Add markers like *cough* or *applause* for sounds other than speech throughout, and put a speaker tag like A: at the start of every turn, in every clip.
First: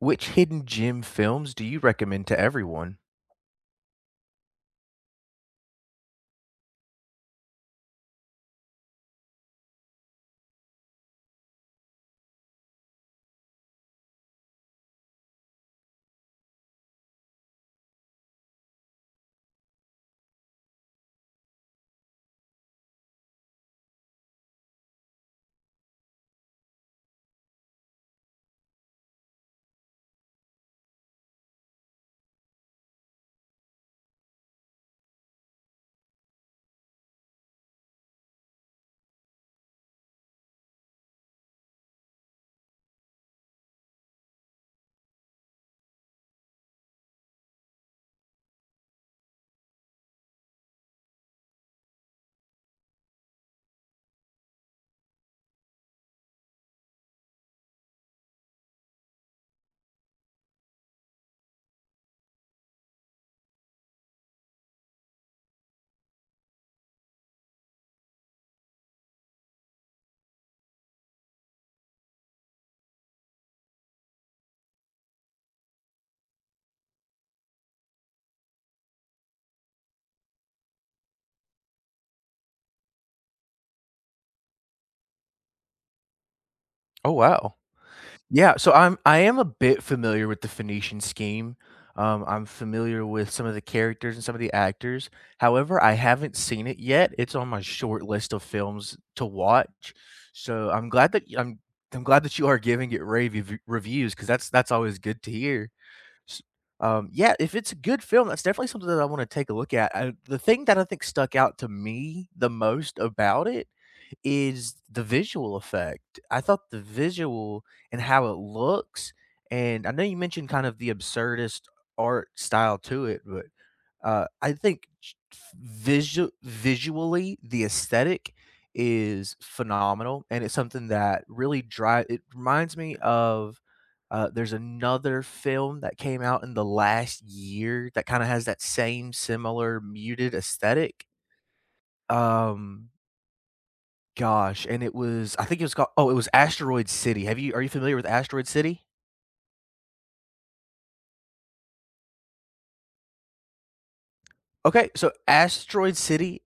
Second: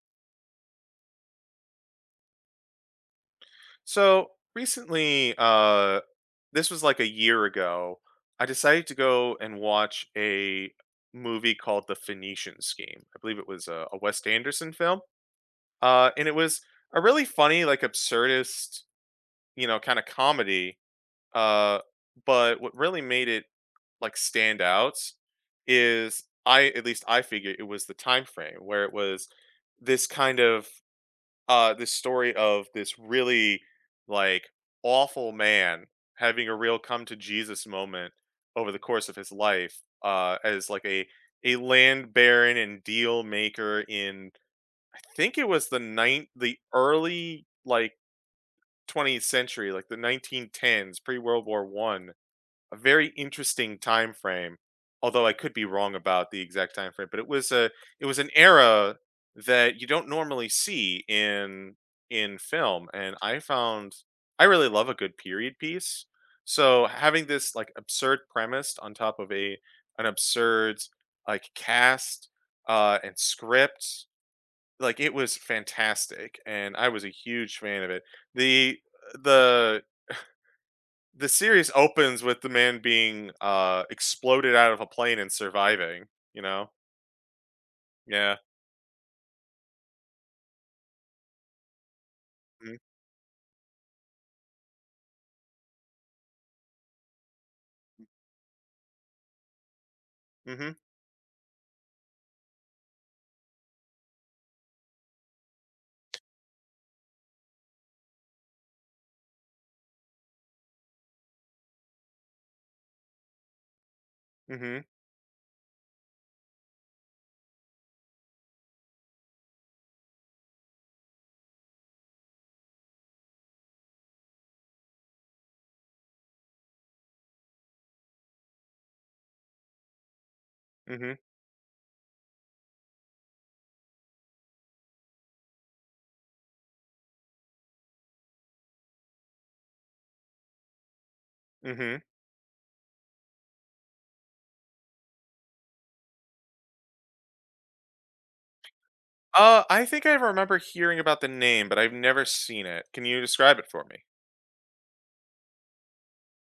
A: Which hidden gem films do you recommend to everyone?
B: So recently, this was like a year ago, I decided to go and watch a movie called The Phoenician Scheme. I believe it was a Wes Anderson film. And it was a really funny, like absurdist, kind of comedy. Uh, but what really made it like stand out is I, at least I figure it was the time frame where it was this kind of this story of this really like awful man having a real come to Jesus moment over the course of his life as like a land baron and deal maker in I think it was the early like 20th century, like the 1910s, pre World War 1. A very interesting time frame, although I could be wrong about the exact time frame, but it was a it was an era that you don't normally see in film, and I found I really love a good period piece. So having this like absurd premise on top of a an absurd like cast and script, like it was fantastic and I was a huge fan of it. The the the series opens with the man being exploded out of a plane and surviving, you know?
A: Oh, wow.
B: Yeah.
A: Yeah, so I am a bit familiar with the Phoenician scheme. I'm
B: Mhm.
A: familiar with some of the characters and some of the actors. However, I haven't seen it yet. It's on my short list of films to watch. So
B: Mhm.
A: I'm glad that you are giving it reviews because that's always good to hear. S Yeah, if it's a good film, that's definitely something that I wanna take a look at. I The thing that I think stuck out to me the most about it is
B: Mhm.
A: the visual effect. I thought the visual and how it looks, and I know you mentioned kind of the absurdist art style to it, but, I think ch visually, the aesthetic is phenomenal, and it's something
B: Mhm.
A: that really dri it reminds me of, there's another film that came out in the last year that kinda has that same similar muted aesthetic.
B: Mhm.
A: Um, gosh, and it was I think it was called, it was Asteroid City. Have you Are you familiar with Asteroid City?
B: I think I remember hearing about the name, but I've never seen it. Can you describe it for me?
A: Okay, so Asteroid City,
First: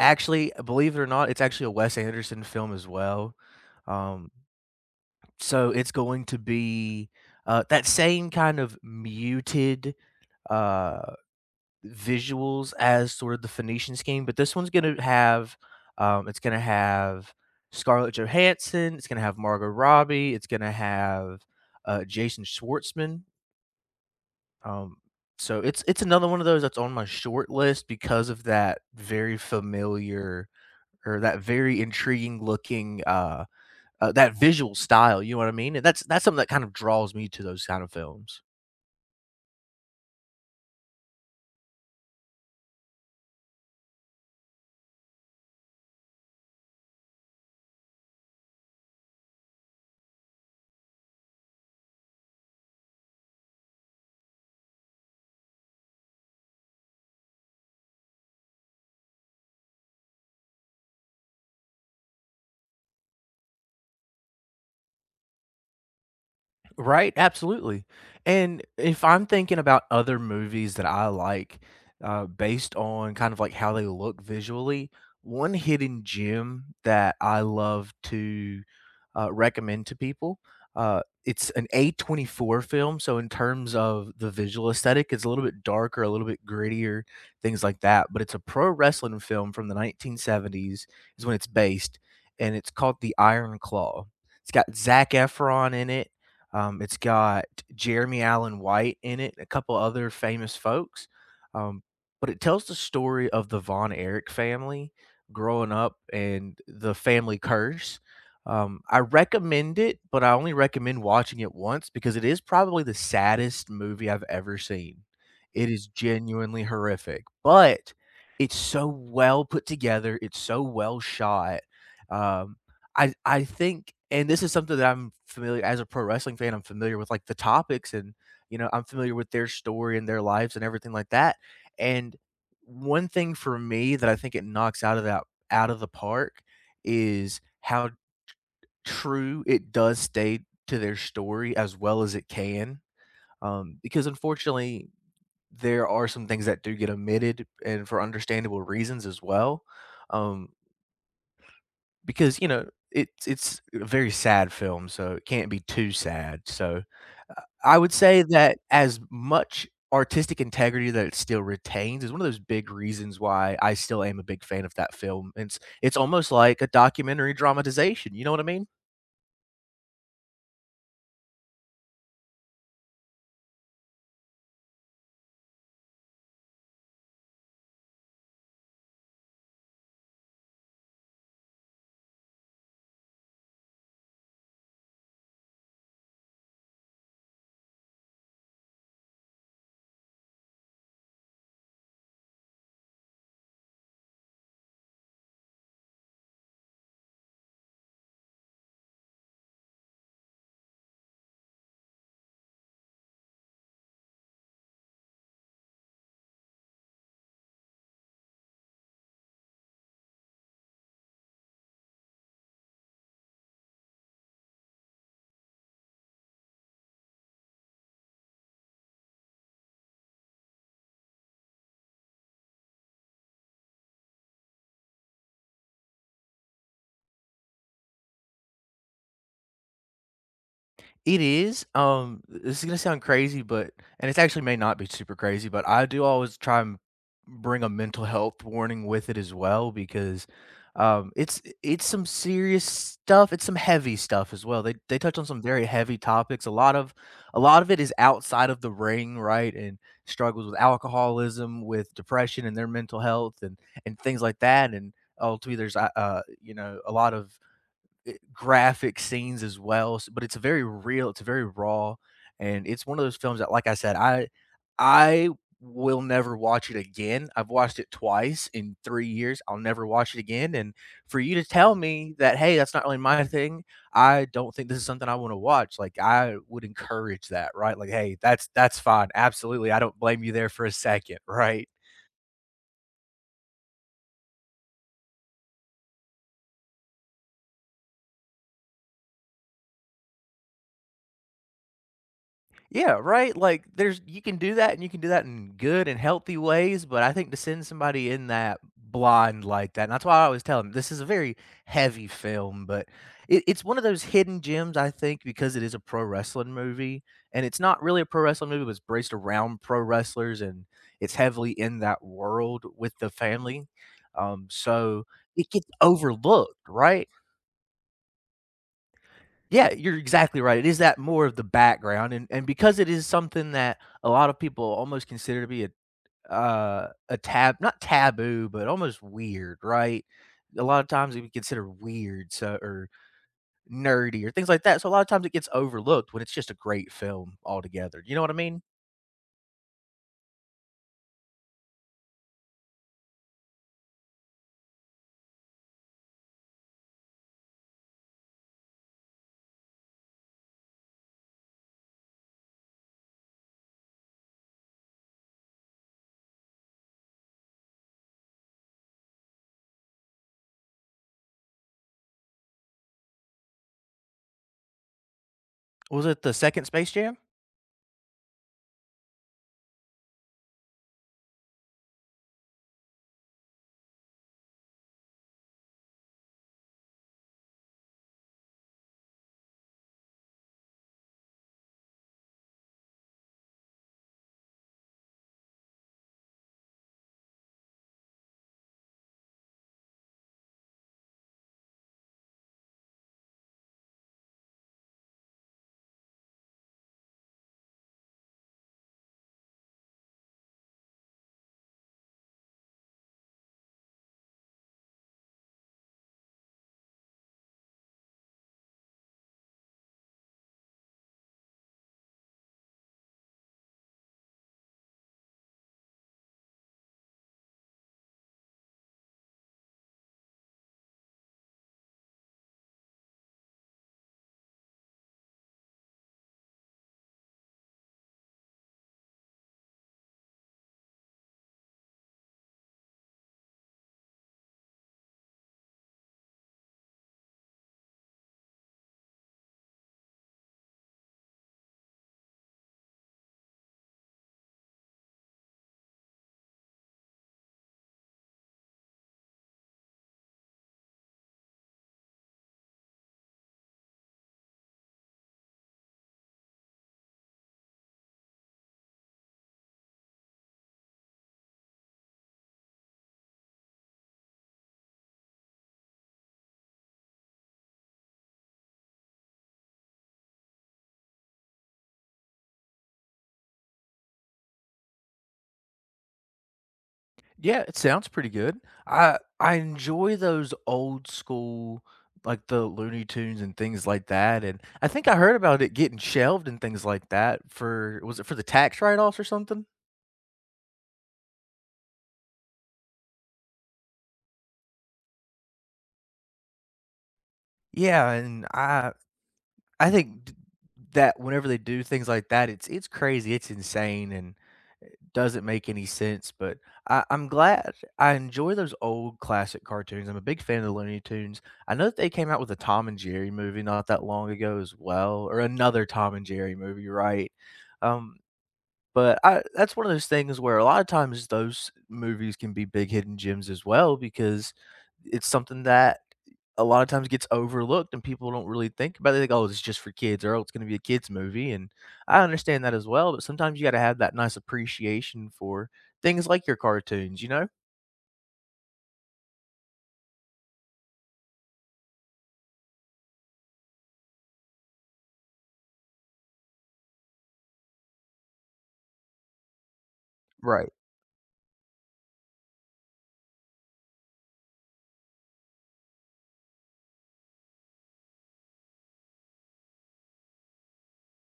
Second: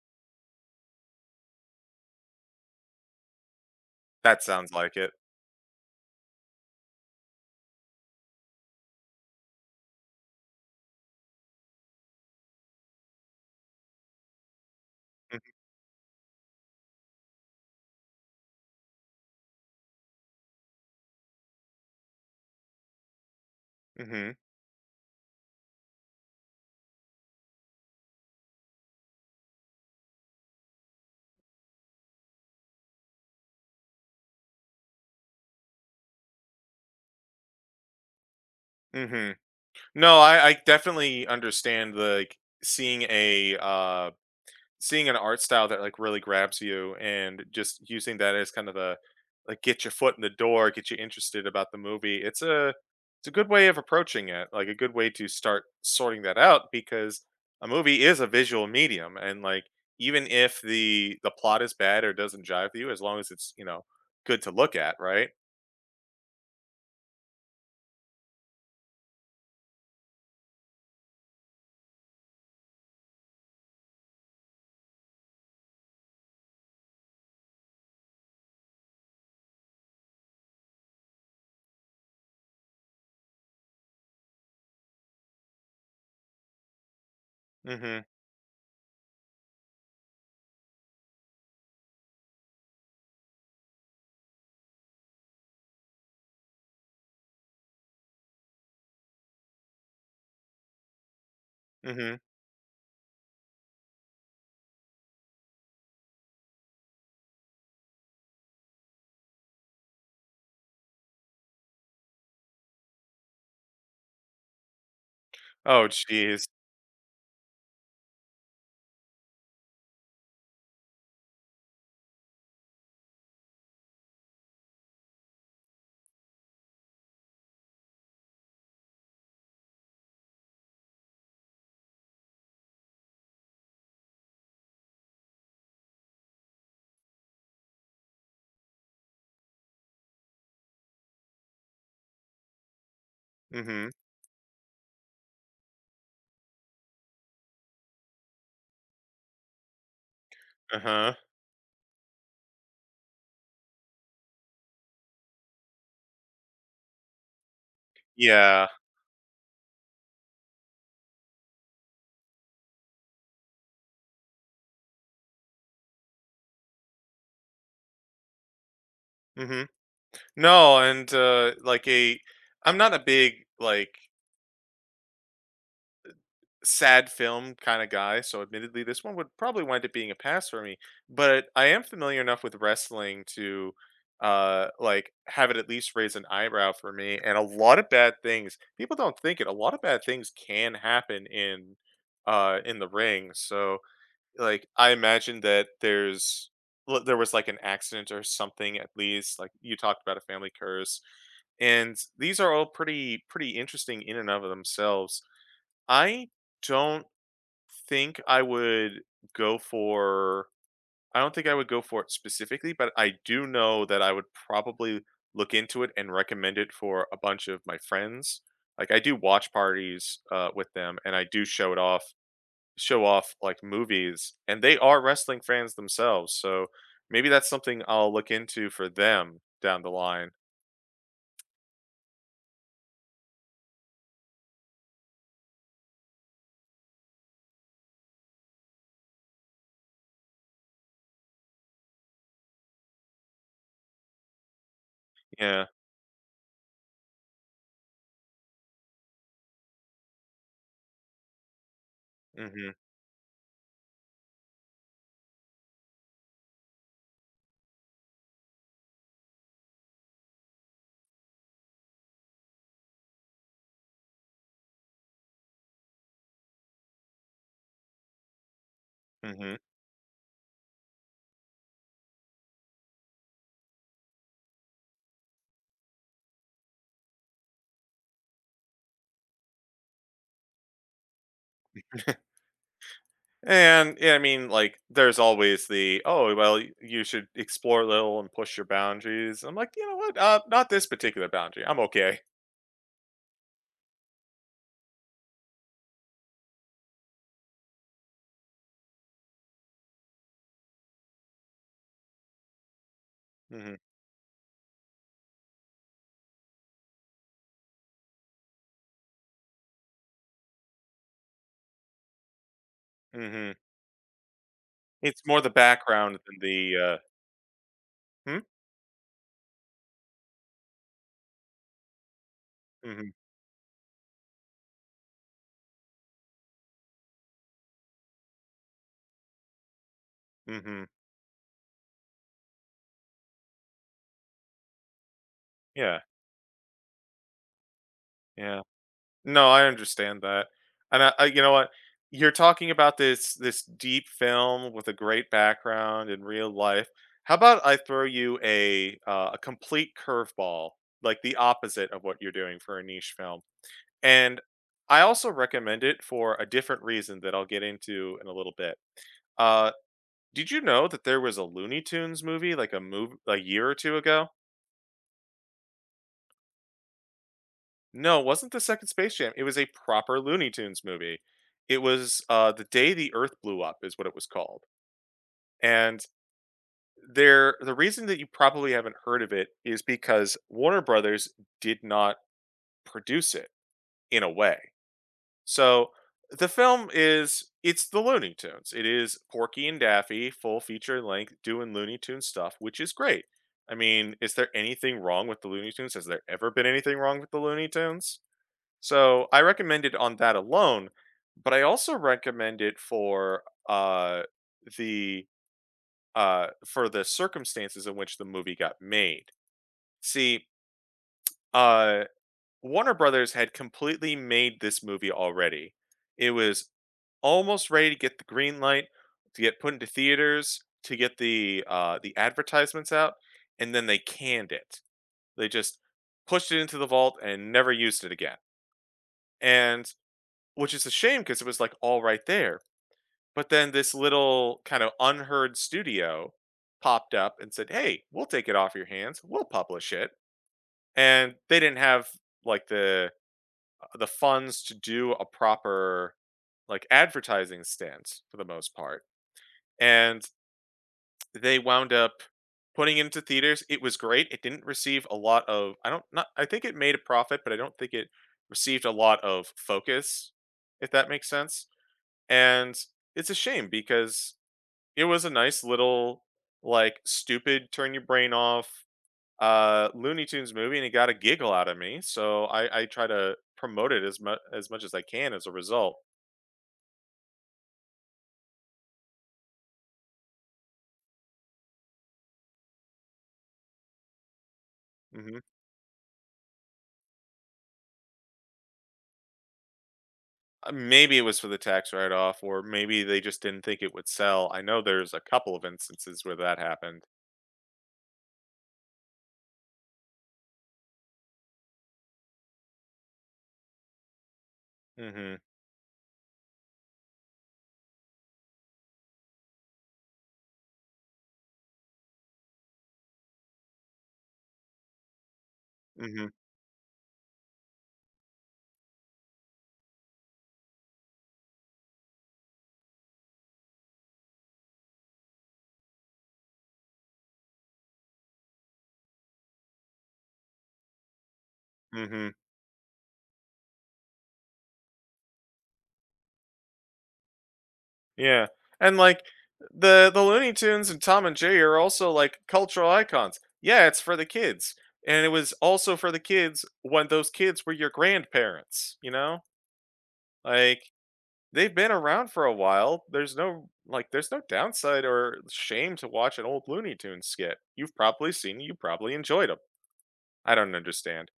A: actually, believe it or not, it's actually a Wes Anderson film as well. Um,
B: That sounds like it.
A: so it's going to be, that same kind of muted, uh visuals as sort of the Phoenicians came, but this one's gonna
B: Mhm.
A: have, it's gonna have Scarlett Johansson, it's gonna have Margot Robbie, it's gonna have, Jason Schwartzman,
B: Mhm.
A: um, so it's another one of those that's on my short list because of that very intriguing looking, that visual style, you know what I mean? And that's something that kind of draws me to those kind of films.
B: Mhm. No, I definitely understand the, like, seeing a seeing an art style that like really grabs you and just using that as kind of a like get your foot in the door, get you interested about the movie. It's a good way of approaching it, like a good way to start sorting that out because a movie is a visual medium and like even if the plot is bad or doesn't jive with you, as long as it's, you know, good to look at, right?
A: Right, absolutely. And if I'm thinking about other movies that I like, based on kind of like how they look visually, one hidden gem that I love to recommend to people, it's an A24 film. So in terms of the visual aesthetic, it's a little bit darker, a little bit grittier, things like
B: Mm-hmm.
A: that. But it's a pro wrestling film from the 1970s is when it's based, and it's called The Iron Claw. It's got Zach Efron in it, it's got Jeremy Allen White in it, a couple other famous folks. Um,
B: Mm-hmm.
A: but it tells the story of the Von Erich family growing up and the family curse. I recommend it, but I only recommend watching it once because it is probably the saddest movie I've ever seen. It is
B: Oh jeez.
A: genuinely horrific, but it's so well put together. It's so well shot. Um, I think, and this is something that I'm familiar as a pro wrestling fan, I'm familiar with, the topics and, I'm familiar with their story and their lives and everything like that, and one thing for me that I think it knocks out of the park is how true it does stay to their story as well as it can,
B: Mm-hmm.
A: because unfortunately, there are some things that do get omitted and for understandable reasons as well, um
B: Uh-huh.
A: because, it's a very sad film, so it can't be too sad, so, I would say that
B: Yeah.
A: as much artistic integrity that it still retains is one of those big reasons why I still am a big fan of that film. It's almost like a documentary dramatization, you know what I mean?
B: Mm-hmm. No, and like a I'm not a big like sad film kind of guy, so admittedly this one would probably wind up being a pass for me. But I am familiar enough with wrestling to like have it at least raise an eyebrow for me. And a lot of bad things, people don't think it, a lot of bad things can happen in the ring. So like I imagine that there's there was like an accident or something at least. Like you talked about a family curse, and these are all pretty interesting in and of themselves. i don't think I would go for I don't think I would go for it specifically, but I do know that I would probably look into it and recommend it for a bunch of my friends. Like I do watch parties with them, and I do show it off, show off like movies, and they are wrestling fans themselves. So maybe that's something I'll look into for them down the line.
A: It is, this is gonna sound crazy, but and it actually may not be super crazy, but I do always try and bring a mental health warning with it as well because, it's some serious stuff, it's some heavy stuff as well. They touch on some very
B: Yeah.
A: heavy topics. A lot of it is outside of the ring, right, and struggles with alcoholism, with depression and their
B: Hmm.
A: mental health and things like that, and ultimately, there's, you know, a lot of graphic scenes as well, s but it's very real, it's very raw, and it's one of those films that, like I said, I will never watch it again. I've watched it twice in 3 years,
B: Hmm.
A: I'll never watch it again, and for you to tell me that, "Hey, that's not really my thing, I don't think this is something I wanna watch," like, I would encourage that, right? Like, "Hey, that's fine, absolutely, I don't blame you there for a second, right?
B: *laughs* And yeah, I mean, like, there's always the oh, well, you should explore a little and push your boundaries. I'm like, you know what? Not this particular boundary. I'm okay.
A: Yeah, right? Like there's you can do that and you can do that in good and healthy ways, but I think to send somebody in that blind like that, and that's why I always tell them this is a very heavy film, but it's
B: Hmm.
A: one of those hidden gems, I think, because it is a pro wrestling movie. And it's not really a pro wrestling movie, but it's braced around pro wrestlers and it's heavily in that world with the
B: Hmm.
A: family. So
B: It's more
A: it
B: the
A: gets
B: background than
A: overlooked,
B: the.
A: right?
B: Hmm?
A: Yeah, you're exactly right. It is that more of the background, and because it is
B: Hmm.
A: something that a lot of people almost consider to be a tab not taboo, but almost weird, right? A lot
B: Hmm.
A: of times it would be considered weird, or nerdy or things like that. So a lot of times it gets
B: Yeah.
A: overlooked when it's just a great film altogether. You know what I
B: Yeah.
A: mean?
B: No, I understand that, and you know what? You're talking about this deep film with a great background in real life. How about I throw you a complete curveball, like the opposite of what you're doing for a niche film? And I also recommend it for a different reason that I'll get into in a little bit. Uh, did you know that there was a Looney Tunes movie like a year or two ago?
A: Was it the second Space Jam?
B: No, it wasn't the second Space Jam. It was a proper Looney Tunes movie. It was The Day the Earth Blew Up is what it was called. And the reason that you probably haven't heard of it is because Warner Brothers did not produce it in a way. So the film is it's the Looney Tunes. It is Porky and Daffy, full feature length, doing Looney Tunes stuff, which is great. I mean, is there anything wrong with the Looney Tunes? Has there ever been anything wrong with the Looney Tunes? So I recommend it on that alone, but I also recommend it for uh the for the circumstances in which the movie got made. See, uh Warner Brothers had completely made this movie already, it was almost ready to get the green light, to get put into theaters, to get the advertisements out, and then they canned it. They just pushed it into the vault and never used it again. And which is a shame because it was, like, all right there. But then this little kind of unheard studio popped up and said, "Hey, we'll take it off your hands. We'll publish it." And they didn't have, like, the funds to do a proper, like, advertising stance for the most part. And they wound up putting it into theaters. It was great. It didn't receive a lot of I don't not I think it made a profit, but I don't think it received a lot of focus, if that makes sense. And it's a shame because it was a nice little like stupid turn your brain off Looney Tunes movie and it got a giggle out of me. So I try to promote it as much as I can as a result.
A: Yeah, it sounds pretty good. I enjoy those old school, like the Looney Tunes and things like that. And I think I heard
B: Mhm.
A: about it getting shelved and things like that, for was it for the tax write-offs or something?
B: Maybe it was for the tax write-off, or maybe they just didn't think it would sell. I know there's a couple of instances where that happened.
A: Yeah, and I think d that whenever they do things like that, it's crazy, it's insane, and it
B: Mm-hmm.
A: doesn't make any sense, but I'm glad, I enjoy those old classic cartoons, I'm a big fan of the Looney Tunes. I know that they came out with a Tom and Jerry movie not that long ago as well, or another Tom and
B: Mm-hmm.
A: Jerry movie, right? Um, but I That's one of those things where a lot of times those movies can be big hidden gems as well because it's something that a lot of times gets overlooked and people don't really think about it. They think, "Oh, it's just for kids," or "Oh, it's gonna be a kids movie," and I
B: Mm-hmm.
A: understand that as well, but sometimes you gotta have that nice appreciation for things like your cartoons, you know?
B: Yeah. And like the Looney Tunes and Tom and Jerry are also like cultural icons. Yeah, it's for the kids. And it was also for the kids when those kids were your grandparents, you know?
A: Right.
B: Like they've been around for a while. There's no like there's no downside or shame to watch an old Looney Tunes skit. You've probably seen, you probably enjoyed them. I don't understand.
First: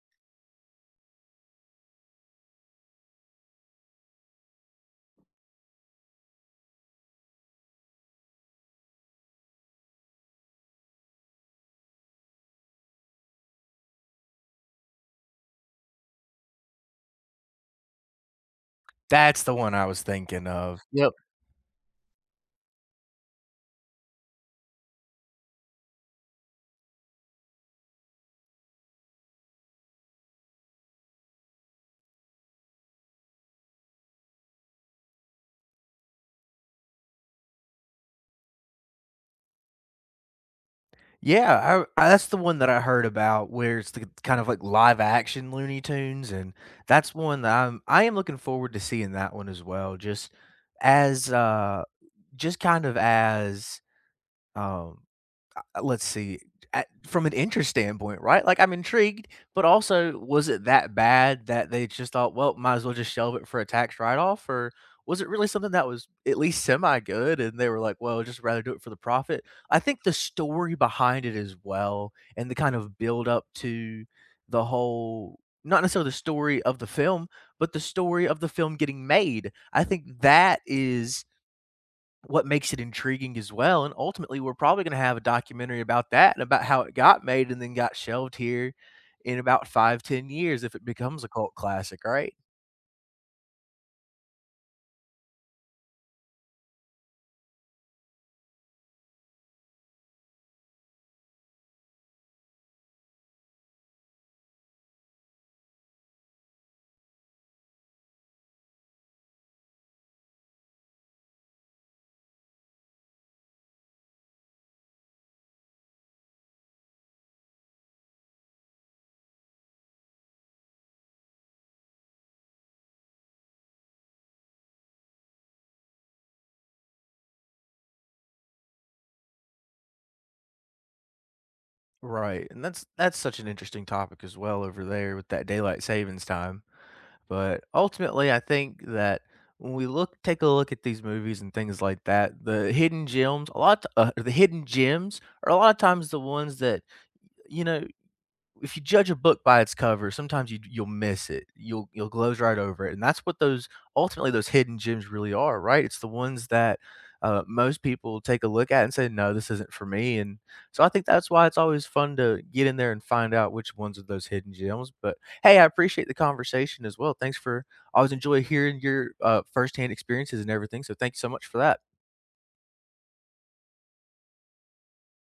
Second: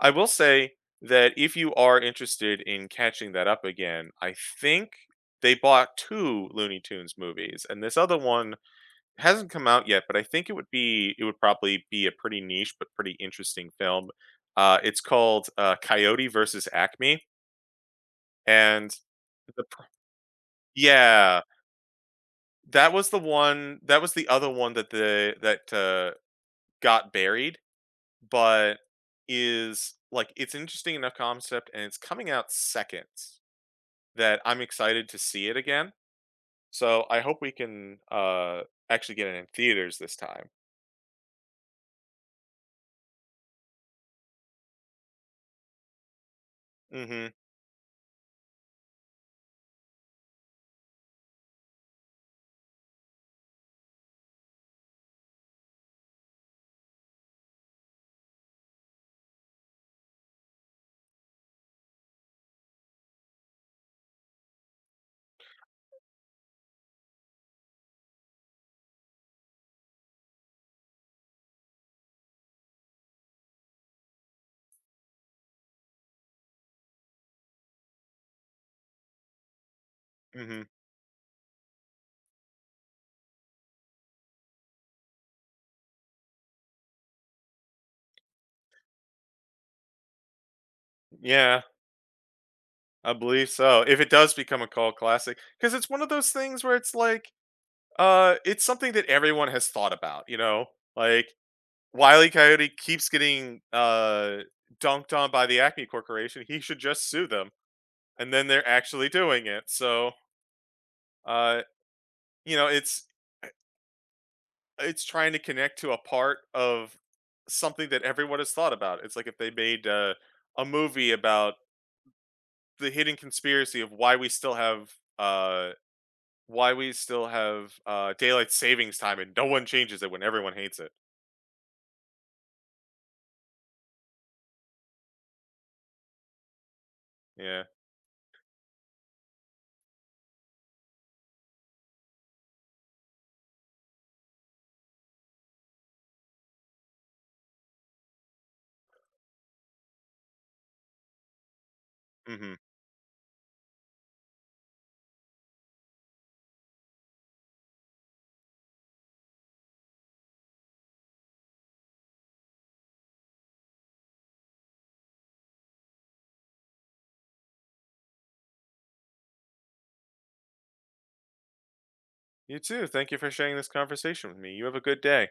B: I will say that if you are interested in catching that up again, I think they bought two Looney Tunes movies, and this other one hasn't come out yet, but I think it would probably be a pretty niche but pretty interesting film. It's called, Coyote versus Acme, and
A: That's the
B: the
A: one
B: pr
A: I was thinking of. Yep.
B: Yeah, that was the one that was the other one that the that, got buried, but is like, it's an interesting enough concept, and it's coming out second. That I'm excited to see it again. So I hope we can actually get it in theaters this time.
A: Yeah, that's the one that I heard about where it's the kind of like live action Looney Tunes, and that's
B: Mhm.
A: one that I am looking forward to seeing that one as well, just as, just kind of as Um, let's see, at from an interest standpoint, right? Like, I'm intrigued, but also, was it that bad that they just thought, "Well, might as well just shelve it for a tax write-off," or was it really something that was at least semi good and they were like, "Well, just rather do it for the profit?" I think the story behind it as well and the kind of build up to the whole, not necessarily the story of the film, but the story of the film getting made. I think that
B: Mhm.
A: is what makes it intriguing as well, and ultimately, we're probably gonna have a documentary about that and about how it got made and then got shelved here in about 5, 10 years if it becomes a cult
B: Yeah,
A: classic, right?
B: I believe so. If it does become a cult classic cuz it's one of those things where it's like it's something that everyone has thought about, you know? Like Wiley Coyote keeps getting dunked on by the Acme Corporation. He should just sue them and then they're actually doing it. So, uh you know, it's trying to connect to a part of something that everyone has thought about. It's like if they made a movie about the hidden conspiracy of why we still have uh, daylight savings time and no one changes it when everyone hates it.
A: Right, and that's such an interesting topic as well over there with that daylight savings time,
B: Yeah.
A: but ultimately, I think that when we look take a look at these movies and things like that, the hidden gems, a lot the hidden gems are a lot of times the ones that, you know, if you judge a book by its cover, sometimes you'll miss it. You'll gloze
B: Hmm.
A: right over it, and that's what those, ultimately those hidden gems really are, right? It's the ones that most people take a look at and say, "No, this isn't for me." And so I think that's why it's always fun to get in there and find out which ones are those hidden gems. But hey, I appreciate the conversation as well. Thanks for I always enjoy hearing your firsthand experiences and everything. So thank you so much for that.
B: You too. Thank you for sharing this conversation with me. You have a good day.